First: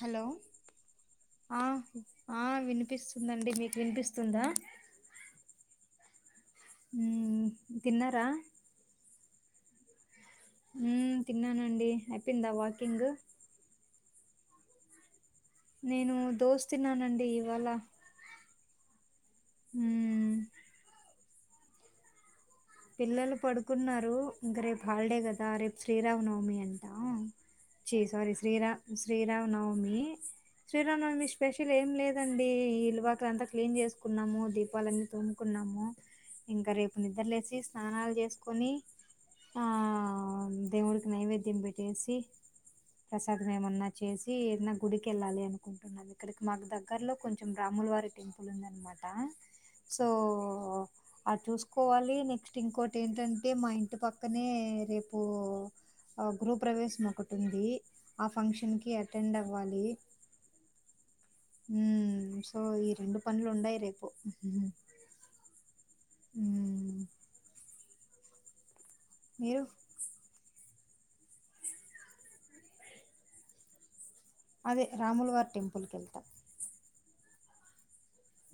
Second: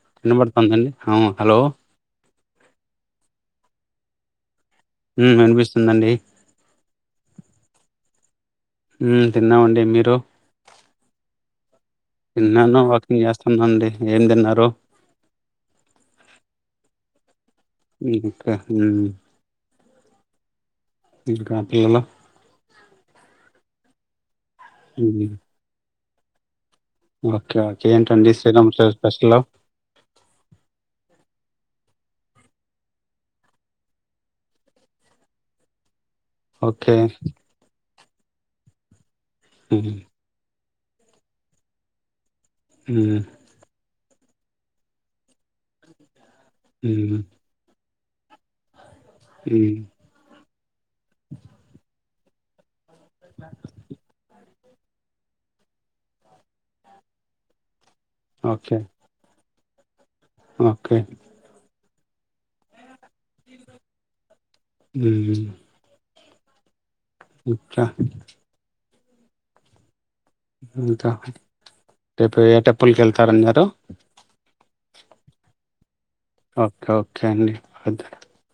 Hello వినబడుతాందా అండి ఆ హలో. ఆ వినిపిస్తుందండి. మీకు వినిపిస్తుందా? ఉ వినిపిస్తుందండి. హ్ తిన్నారా. హ్ తిన్నామండి. మీరు? హ్ తిన్నానండి. తిన్నాను వాకింగ్ చేస్తున్నాండి. ఏం తిన్నారు. నేను దోశ తిన్నానండి. ఇవాల ఇంకా ఉ ఇంకా పిల్లలు పిల్లలు పడుకున్నారు. రేపు హాలిడే హ్మ్. కదా రేపు శ్రీరామ్ నవమి అని ఆ ఓకే. ఓకే. చి సారీ ఏంటండి శ్రీరా శ్రీరామ చ స్పెషలు? శ్రీరామ నవమి శ్రీరామ నవమి స్పెషల్ ఏం లేదండి ఈ ఇలువాకల అంతా క్లీన్ చేసుకున్నాము దీపాలన్నీ తుమ్ముకున్నాము ఇంకా ఓకే. రేపు నిద్ర లే స్నానాలు చేసుకొని ఆ ఉ హ దేవుడికి నైవేద్యం పెట్టేసి హ్మ్. ప్రసాదం ఏమన్నా చేసి ఈ నాకు గుడికి వెళ్ళాలి ఇక్కడికి మాకు దగ్గరలో హ్మ్. కొంచెం రాములు వారికి టెంపుల్ ఉంది అనమాట ఆ హ్మ్. సో అది చూసుకోవాల ఈన్నే పిన్ కోడ్ ఏంటంటే మా ఇంటి పక్కనే రేపు ఆ గృహ ప్ర్రవేశం ఒకటి ఉంది ఆ ఫంక్షన్ ఓకే. కి అటెండ్ అవ వాలి ఓకే ఉ సో ఇ ఇంకా పనులు ఉండయి రేపు ఉ అచ్చా మీరు అంత రేపు ఏటప్పులకి వెళ్తారన్నారు అదే రాములు వారి టెంపుల్ క వెళ్తాం ఓకే ఓకే అండి అద్ద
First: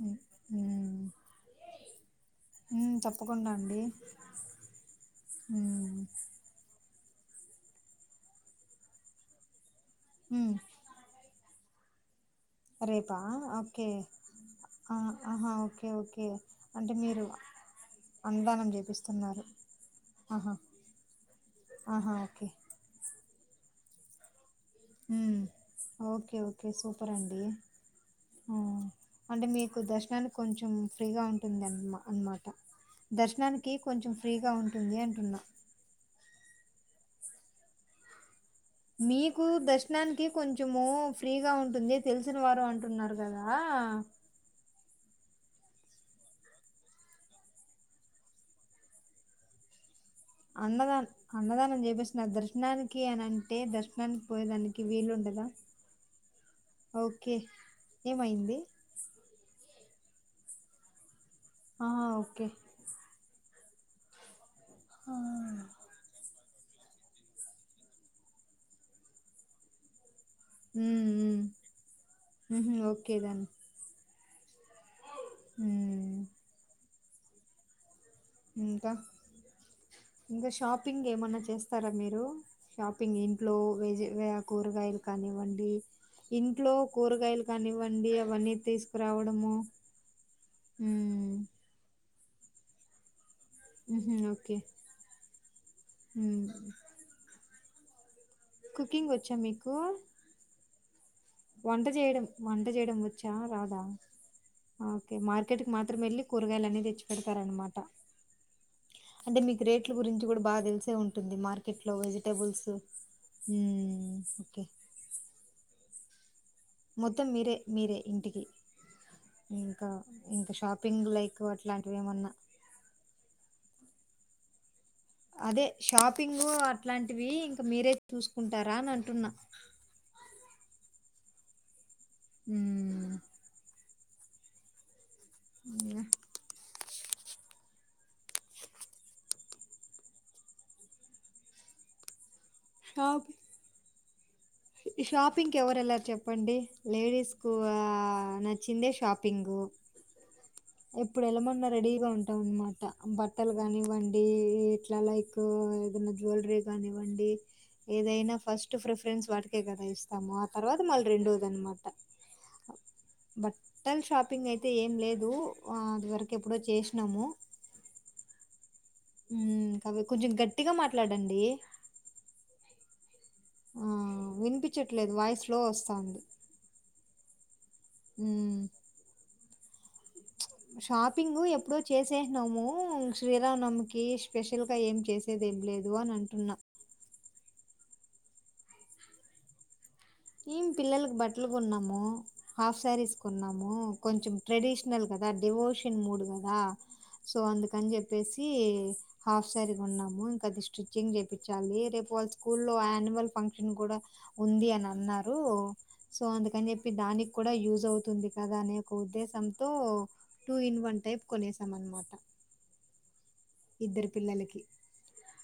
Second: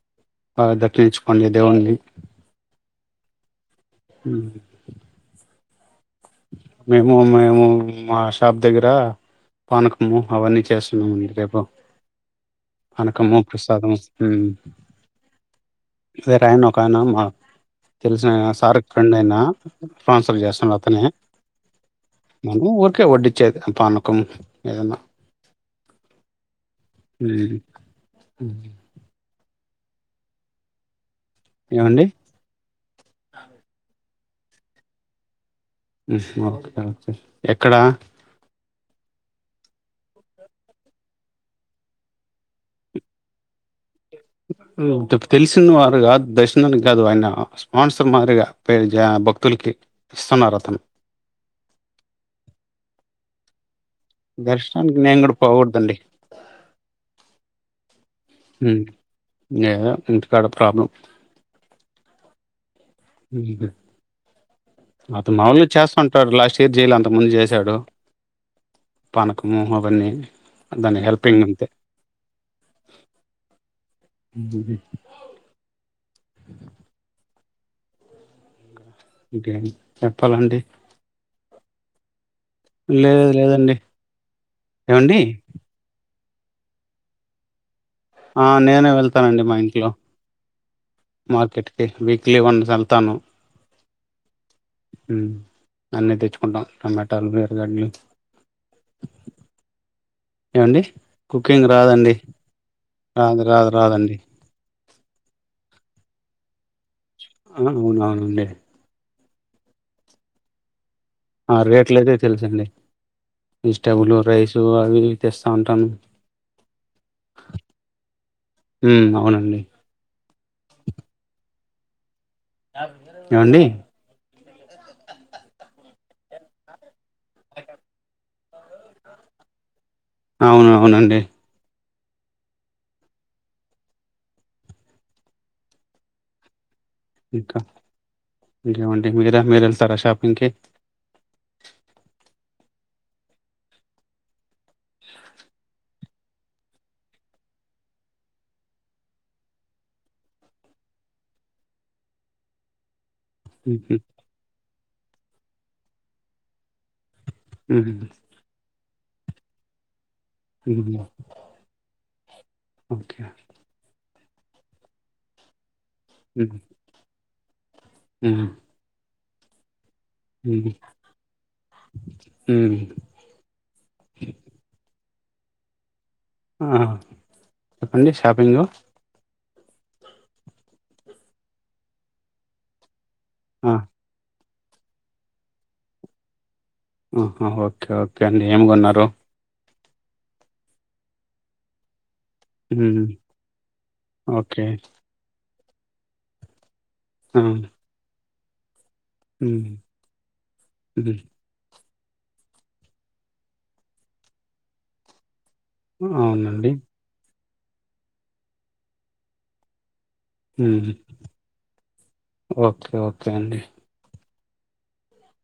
మ్మ్. బాగా మ్మ్. దర్శించుకోండి దేవున్ని తప్పకుండా అండి హ్మ్ హ్మ్ మేము మేము ఈ మా షాప్ దగ్గర పానుకము ఉమ్ అవన్నీ చేస్తున్నాము రేపు ఓ రేపా అనకమ్ము ఓకే ప్రసాదం ఆ ఆహా ఓకే ఓకే సరే ఆయన ఒక అంటే ఆయన మీరు మా తెలిసిన ఆయన అన్నదానం సార్ ఫ్రెండ్ అయినా చేపిస్తున్నారు ట్రాన్స్ఫర్ ఆహా చేస్తుడు అతనే ఆహా ఒడ్డించది అప్ప అనకు హ్మ్ ఓకే ఓకే సూపర్ అండి ఉమ్. ఉమ్. హ్మ్ అంటే మీ దర్శనాలు కొంచెం ఫ్రీగా ఉంట ఉంటుందిమా ఏమండి అన్నమాట దర్శనానికి కొంచెం ఫ్రీగా ఉంటుంది అంటున్నా ఉమ్ ఓకేే ఎక్కడ మీకు దర్శనానికి కొంచము ఫ్రీగా ఉంటుంది తెలిసిన వారు అంటున్నారు కదా తెలిసిన వారు కాదు దర్శనానికి కాదు ఆయన స్పాన్సర్ మారిగా పేరు జా భక్తులకి ఇస్తున్నారు అతను అన్నదానం అన్నదానం చేపిసున్నారు దర్శనానికి అని అ టే దర్శ నానికి పోయేదానికి దర్శనానికి వీలు నేను కూడా ఉండదా పోకూడదండి ఓకే ఏమైంది ఉమ్. ఏదో ఇంటికాడ ప్రాబ్లం ఆ ఓకే ఇకా ఆ, అత మామూలుగా చేస్తూంటారు లాస్ట్ తీర్చేయాల అంతకుముందు చేశాడు పానకము అవన్నీ దాని ఉమ్ ఉమ్ హెల్పింగ్ అంతే ఉహుమ్ ఓకే దేన్ [unintelligible] హామ్ ఉమ్ ఇంకేం చెప్పాలండి షాపింగ్ ఏమన్నా చేస్తారా మీరు షాపింగ్ లేదు ఇంట్లో లేదండి వెజ్ కూరగాయలు ఏవండి కానివ్వండి ఇంట్లో కూరగాయలు కానీ వ్వండి ఆ! అవన్నీ తీసుకురావడము ఉమ్ మార్కెట్ తేహ్ మిల్ విక్లివన్స్ వెళ్లాను ఉహు ఓకే ఉమ్ అన్నీ ఉమ్ తెచ్చుకుంటాం టమాటాలు గడ్లు కుకింగ్ వచ్చా మీకు అండి వంట చేయడం వంట చేయడం వచ్చా రాదు రాదు రాదా రాదండి. ఓకే మార్కెట్కి మాత్రం వెళ్ళి కూరగాయలు అనేవి తెచ్చి ఆ పెడతారనమాట అవును అవునులే అంటే మీకు రేట్ల గురించి కూడా బాగా తెలిసే ఉంటు ఆ రేట్లు అయితే తెలుసు అండి వెజిటబుల్ మ్మ్. రైస్ ఓకే అవి తెస్తా ఉంటాను మొత్తం మీరే మీరే ఇంటికి హ్మ్. అవునండి. ఇంకా ఇంకా షాపింగ్ లైక్ అట్లాంటివి ఏమన్నా ఏమండి అదే షాపింగ్ అట్లాంటివి ఇంక మీరే చూసుకుంటారా అని అంటున్నా అవునవునండి మ్మ్ ఇంగా ఇంకా ఇంకేమండి మీర మీరు వెళ్తారా షాపింగ్కి హాబ్ షాపింగ్ కి ఎవరెల్లరు చెప్ చెప్పండి లేడీస్ కు నచ్చిందే షాపింగ్ ఎప్పుడు ఎలమన్నా రెడీగా ఉంటాం అనమాట బట్టలు హుహు. కానివ్వండి ఇట్లా లైక్ ఏదైనా జ్యువెలరీ కానివ్వండి హుహు. ఏదైనా ఫస్ట్ ట్ ప్రిఫరెన్స్ ఎ కద ఇస్ తాము ఆ తర్వాత హుహు. మళ్ళీ రెండోద అనమాట ఓకే. బట్టల షాప్ ప్పింగ్ అయితే ఏం లేదు ఆ అది వరకు ఎప్పుడో చేసినాము మ్మ్ మ్మ్ కాబ కొంచెం గట్టిగా మాట్లాడండి హ్మ్. ఆ వినిపించట్టు నీది వాయిస్ స్లో వస్తాంది ఆ చెప్పండి షాపింగ్ షాపింగ్ ఎప్పుడో చేసేసినాము శ్రీ రామ ఆ! నవమి కి స్పెషల్గా ఏం చేసేది ఏంలేదు అని అంటున్నా మ్మ్ హ్మ్ ఓకే ఓకే అండి ఏమి కొన్నారు ఏం పిల్లలకు బట్టలు కొన్నాము హాఫ్ హ్మ్. శారీస్ కొన్నాము కొంచెం ఓకే. ట్రెడిషనల్ కదా డివోర్స్ షన్ మూడు కదా సో ఆ! అందుకని చెప్పేసి ఇ హాఫ్ హ్మ్. శారీ కొన్నాము ఇంకా అది స్టిచ్చింగ్ హ్మ్. చేపించాలి రేప్ వాళ్ళ స్కూల్లో యాన్యువల్ ఫంక్షన్ కూడా ఉంది అన్ అన్నారు సో అందుకని అవునండి. చెప్పి దానిక్ కూడా యూజ్ అవుతుంది కదా అనే ఒక ఉద్దేశంతో టూ ఇన్ హ్మ్. వన్ టైప్ కొనేసాం అనమాట ఓకే. ఇద్దరు పిల్లలకి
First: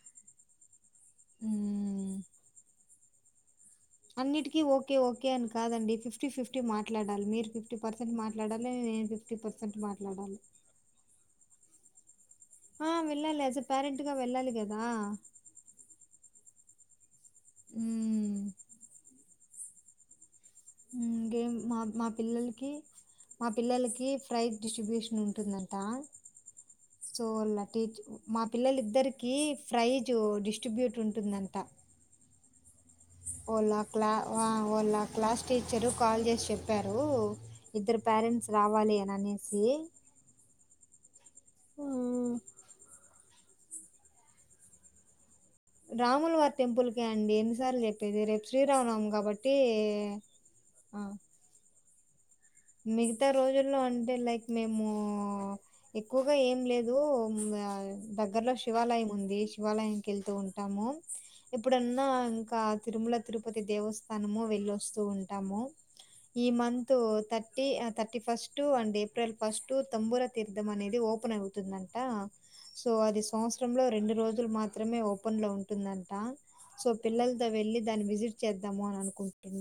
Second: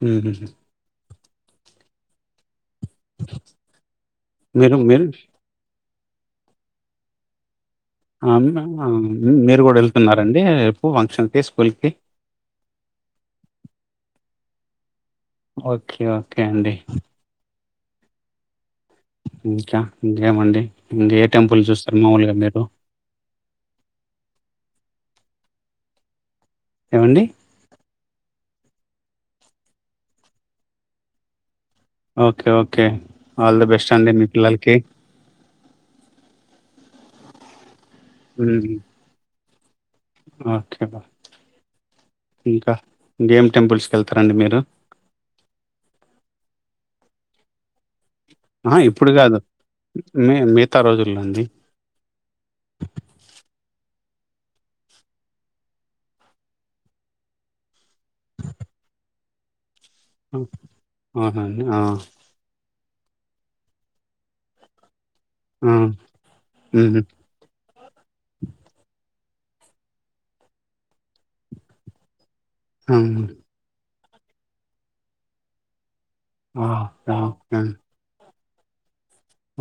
మ్మ్ హ్ హ్మ్ హ్మ్ అన్నిటికీ మీరు ఓకే మీరు ఓకే అని కాదండి ఫిఫ్టీ ఫిఫ్టీ మాట్లాడాలి మీరు ఫిప్ ఆ మే మీరు కూడా మాట్లాడాలి వెళ్తున్నారండి రేపు ఫంక్షన్కి స్కూల్ కి ఆ వెళ్ళాలి ఆజే పేరెంట్ గా వెళ్ళాలి గదా ఓకే ఓకే అండి హ్మ్ ఇంకా ఇంకేమండి ఇంక ఏ ఇంగేం టెంపుల్ మా చూస్తారు మా మామూలుగా మీరు? పిల్లలకి మా పిల్లలకి ప్రైజ్ డిస్బ్యూషన్ ఉంటుందంటా ఏవండి? సోల టీచ్ మా పిల్లలిద్దరికి ప్రైజ్ డిస్ట్రిబ్యూట్ ఉంటుందంటా ఓకే ఓకే ఆల్ ది ఓలా బెస్ట్ క్లా అండి మీ ఆ పిల్లలకి. ఓలా క్లాస్ టీచరు కాల్ చేసి చెప్పారు ఇద్దరు పేరెంట్స్ రావాలి అని అనేస్ సే ఆ ఓకే బా ఇంకా గేమ్ టెంపుల్స్ కెల్తారండి మీరు రాముల వారి టెంపుల్కే అండి ఎన్నిసార్లు జెప్ పేది రేపు అహా! శ్రీరామనవమి ఇప్పుడు గాదు. కాబట్టి మీ మిగతా ఆ రోజుల్లో అండి మిగతా రోజుల్లో అంటే లైక్ మేము ఎక్కువగా ఏం లేదు మ్ గా దగ్గరలో శివాలయం ఉంది శివాలయం కెళ్తూ ఉంటాము ఆహా అండి ఆ ఎప్పుడన్నా ఇంకా తిరుమల తిరుపతి దేవస్థానము వెళ్ళొస్తూ ఉం టాము ఆ ఈ మంత్ మ్మ్ తట్ ఆ థర్టీ ఫస్ట్ అండి ఏప్రిల్ ఫస్ట్ తంబూర తీర్థం అనేది ఓపెన్ అవుతుందంటా సో హ్మ్ అది సంవత్సరంలో రెండు రోజులు మాత్రమే ఓపెన్ లో ఉంటుందం టా ఆ సో ఆ పిల్లలతో ఆ! వెళ్ళి దాని విజి చేద్దాము అన్ అను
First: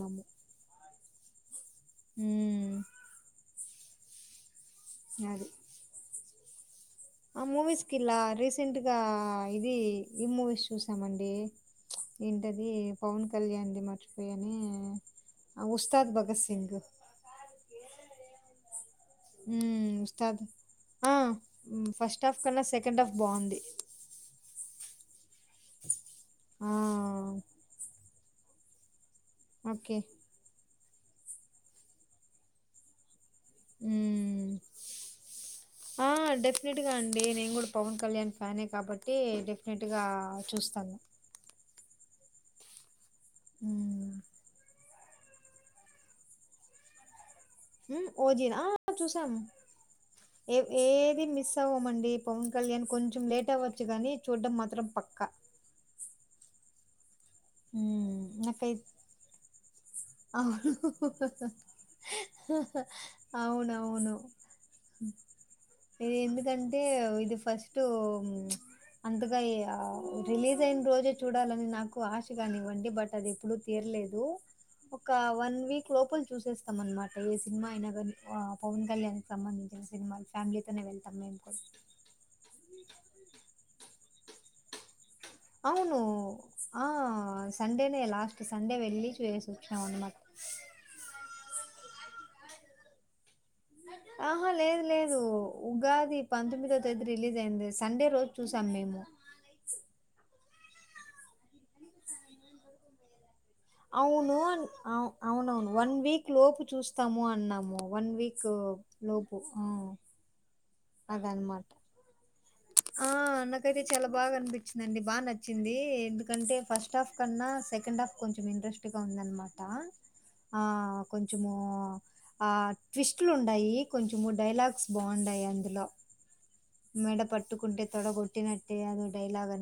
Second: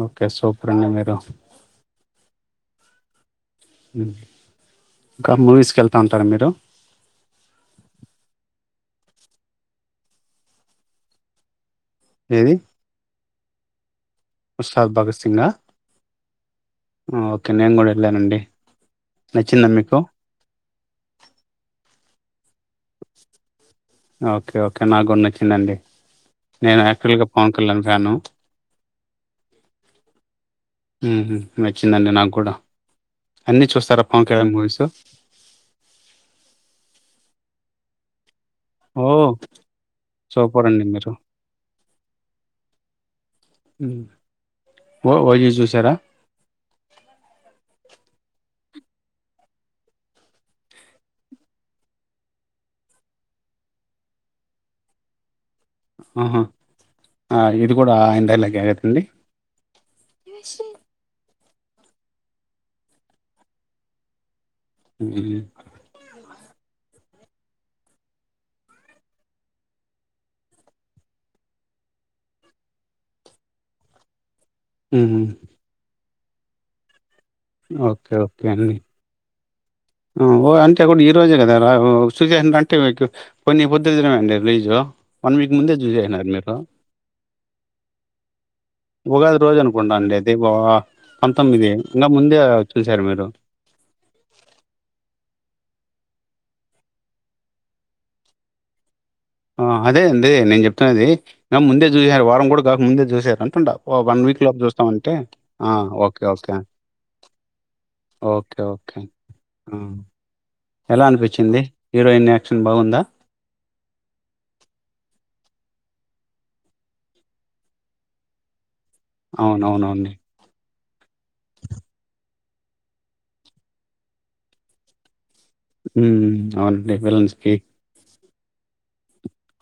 ఓకే సూపర్ అండి మీరు ఉ ఉ ఇంకా మువీస్కెళ్తా ఉంటారా మీరు ఆ మూవీస్ కి ఇలా రీసెంట్ గా ఇది ఈ మూవీస్ చూసామండి ఏది ఏంటది పవన్ కళ్యాణ్ ది మచి అది ఏమీ ఉస్తాద్ భగత్ సింగా ఆ ఉస్తాద్ భగత్ సింగ్ ఆ ఓకే నేను కూడ ఎల్లానండి నచ్చిందా ఉమ్ మీకు ఉస్తాద్ ఆ ఫస్ట్ హఫ్ కన్నా సె ఆ ఓకే ఓకే నాకూడ నచ్చిందండి ఆ నేను యాక్చువల్గా పవన్ కళ్యాణ్ ఫ్యాను ఓకే ఉ హు నచ్చిందండి నాకూడా అన్ని చూసారా పవన్ కళ్యాణ్ మ్మ్ మూవీస్ ఆ డెఫినెట్ అండి నేను కూడా పవన్ కళ్యాణ్ ఫ్యానే ఓ కాబట్టి డెఫినెట్గా సూపర్ అండి చూస్తాను మీరు మ్మ్ ఊ ఓ ఓయి చూసరా ఓజిన చూసాము ఏ ఏది మిస్ అవ్వమండి పవన్ కళ్యాణ్ కొంచెం లేట్ అవ్వచ్చు కానీ చూడ్డం మాత్రం పక్కా ఆహా అ ఇది కూడా మ్మ్ ఐందళ్లకిగదండి ఆవును అవునవును మ్మ్. ఇది ఎంది కంటే ఇది ఫస్ట్ అంతగా రిలీజ్ అయిన రోజే చూడాలని నాకు ఆశ కానివ్వండి బట్ అది ఎప్పుడు తీరలేదు ఒక మ్మ్. వన్ వీక్ లోపల చూసేస్తామన్నమాట్ ఏ సినిమా అయినా కానీ ఆ పవన్ కళ్యాణ్ తమన్ ఓ అంటే కూడ ఈ రోజే కదా రా చూశా అంటే కొన్ని ఈ పొద్దు చూడండి రీజో అవును ఆ సండేనే లాస్ట్ సండే వెళ్ళి ఉగాది చూసేసి రోజు వచ్చిన అనుకుంటా అనమాట అన్న ముందే చూసారు మీరు ఆ ఆ అంటుండా. ఓ అవును వీక్ లోపు చూస్తామంటే అవునవును ఆ! One okay. Week okay. లోపు చూస్తాము అన్నాము వన్ వీక్ ఓకే. ఓకే. లోపు ఊ ఆ! ఎలా అనిపించింది హీరోయిన్ న్ని ఆ నాకైతే చాలా బాగా అనిపించిందండి బాగా నచ్చి చ్చింది ఎందుకంటే ఫస్ట్ హాఫ్ కన్నా సెకండ్ హాఫ్ కొంచెం ఇంట్రెస్ట్ గా ఉందనమాట అవునవునండి. ఆ కొంచము ఆ ట్విస్ట్ లు ఉన్నాయి కొంచెము డైలాగ్స్ బాగుండాయి అందులో ఉ అవునండి విలన్స్ కి తోడ గో గోట్టి నట్టే అదోటి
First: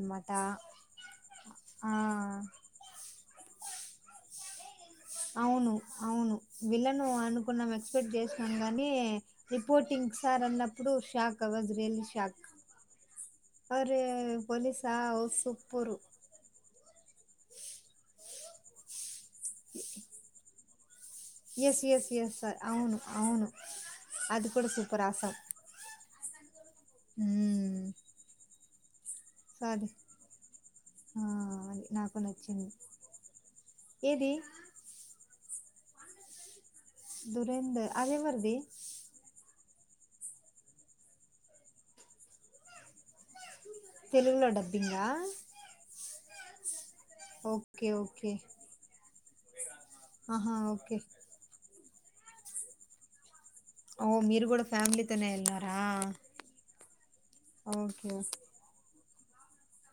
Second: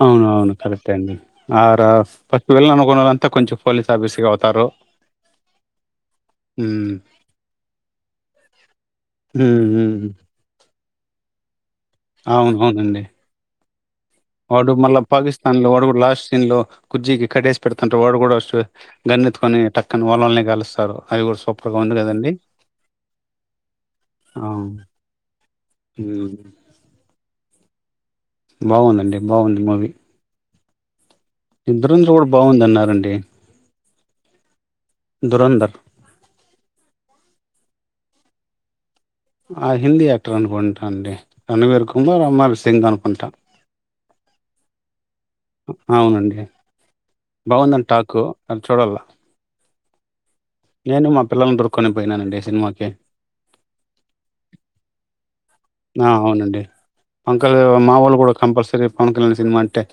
అవున అవును కరెక్ట్ ఏ అండి ఆ రాస్ విలన్ అనుకున్న వాళ్ళంతా కొంచెం పోలీస్ ఆఫీస్ అవుతారు అవును అవును హ్మ్. విలన్ అనుకున్నాం ఎక్స్పెక్ట్ చేసి తం గని ని హ్మ్. హ్మ్. రిపోర్టింగ్ సార్ అన్న ప్పుడు షాక్ అవదు అవును అవును అండి ఫర్ వాడు మల్ల పాకిస్తన్ లో వాడు లాస్ట్ సీన్ లో కు్జ్జికి కట్టేసి పెడుతుంటే వాడు కూడా గన్నెత్తుకొని టక్కని వాలని కలుస్తారు ఎస్ ఎస్ ఎస్ సార్ అవును అవును ఆ! అది కూడా సూపర్ అసం హ్మ్. హు బాగుందండి బాగుంది మూవీ ఆ ఈ అది దురందర్ నాకు కూడా బాగుంది నచ్చింది అన్నరండి ఏది దురంధర్ దురేందర్ అదే వరిది హిందీ యాక్టర్ అనుకుంటా అండి రణవీర్ కుమార్ అమ్మర్ సింగ్ అనుకుంటా తెలుగులో డబ్బింగ్ంగా అ బాగుందని ఓకే ఠాకు ఓకే అది చూడల్ల ఆహా ఓకే కొని పోయినా అంే సినిమాకిే ఓ మీరు కూడా ఫ్యామిలీతోనే వెళ్ళార ఆ అవునండి అంకల్ మా ఓకే వాళ్లు గూడా కంపల్సరి పవన్ కళ్యాణ్ సినిమా అంటే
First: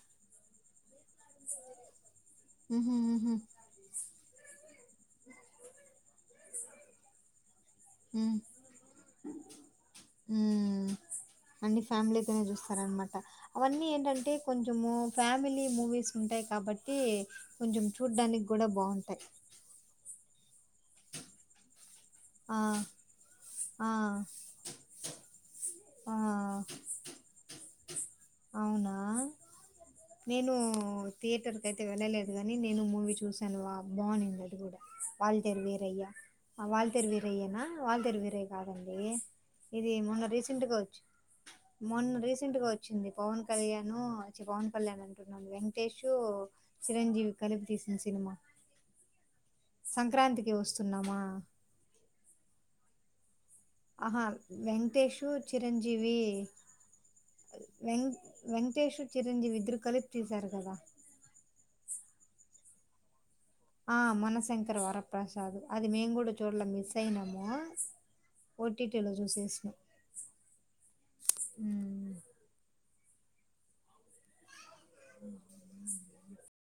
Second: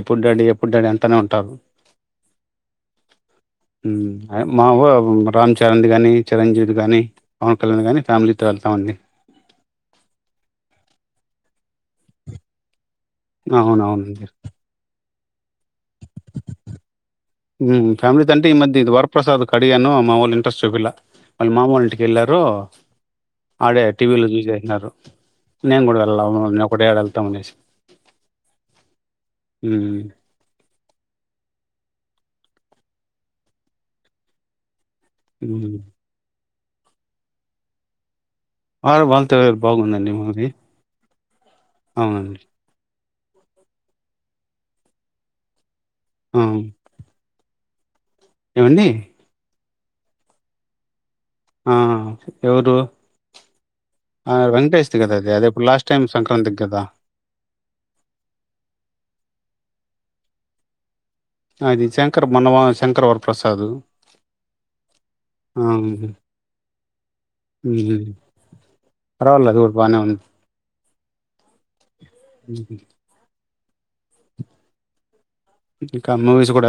ఎప్పుడు డాడీ ఎప్పుడు డాడీ అంటనే ఉంటారు ఉహు ఉహు అయ్ మావొ రామ్ చరణ్ ది గానీ చిరంజీవ్ ది గానీ పవన్ కళ్యాణ్ గానీ ఫ్యామిలీతో ఎళ్తామండి ఊ అన్ని ఫ్యామిలీతోనే జూస్తారనమాట అవన్నీ అవునవునండి ఏంటంటే కొంచము ఫ్యామలీ మూవీస్ ఉంటాయి కాబట్టి కొంచెం హ్మ్ ఫ్యామిలీతో చూడ్డానికి అంటే ఈ గూడా బాగుంటాయి జూపిలా వాళ్ళ మామోళింటికి ఎల్లరో ఆడే ఆ! టీవీ లో జూసేసినరో నే నేన్ గూడా వెల్ ఆ! ల నే ఒకటే ఏడ ఎళ్తా అనేసి అవునా హ్మ్. నేను థియేటర్ క అయితే వెళ్ళలేదుగాని నేను మూవీ చూసాను వా బాగునింది అది గూడా వాల్ తెేరు హ్మ్. వీరయ్యా వాళ్తర్ వీరయ్యనా వాళ్ళతర్ వీ రై కాదండి ఆడ వాళ్ళతో ఇది బాగుందండి మొన్న మూవీ రీసెంట్ గా ఒచ్చి మొన్న అవునండి. రీసెంట్ గా ఒచ్చింది పవన్ కల్యాణ్ చి పవన్ కళ్యాణంటన్నాను నేను టేషు ఆ! చిరంజీవి కలిపి ఇ సినిమా ఏవండీ? సంక్రాంతికి ఒస్తున్నామా ఆ ఎవరు ఆహా ఆ! వెంకటేష్‌ది గదా! అది. వెంకటేేశూ అదెప్పుడు లాస్ట్ టైమ్ చిరంజీవి సంక్రాంతికి గదా! వెం వెంకటేేష్ చిరంజీవిద్దరు కలిపి తీశారు గదా అది శంకర్ మన్నవా శంకర్ వర్ ఆ మనశంకర్ వరప్రసాద్ ఆ! అది మేం హ్మ్. గూడా జూల మిస్ అయినాము హ్మ్. ఓటీటీలో పర్వాలేదు అది గూడా జూసేస్నం బానే ఉంది. ఊ ఉహు ఉ ఇంకా మూవీస్ గూడా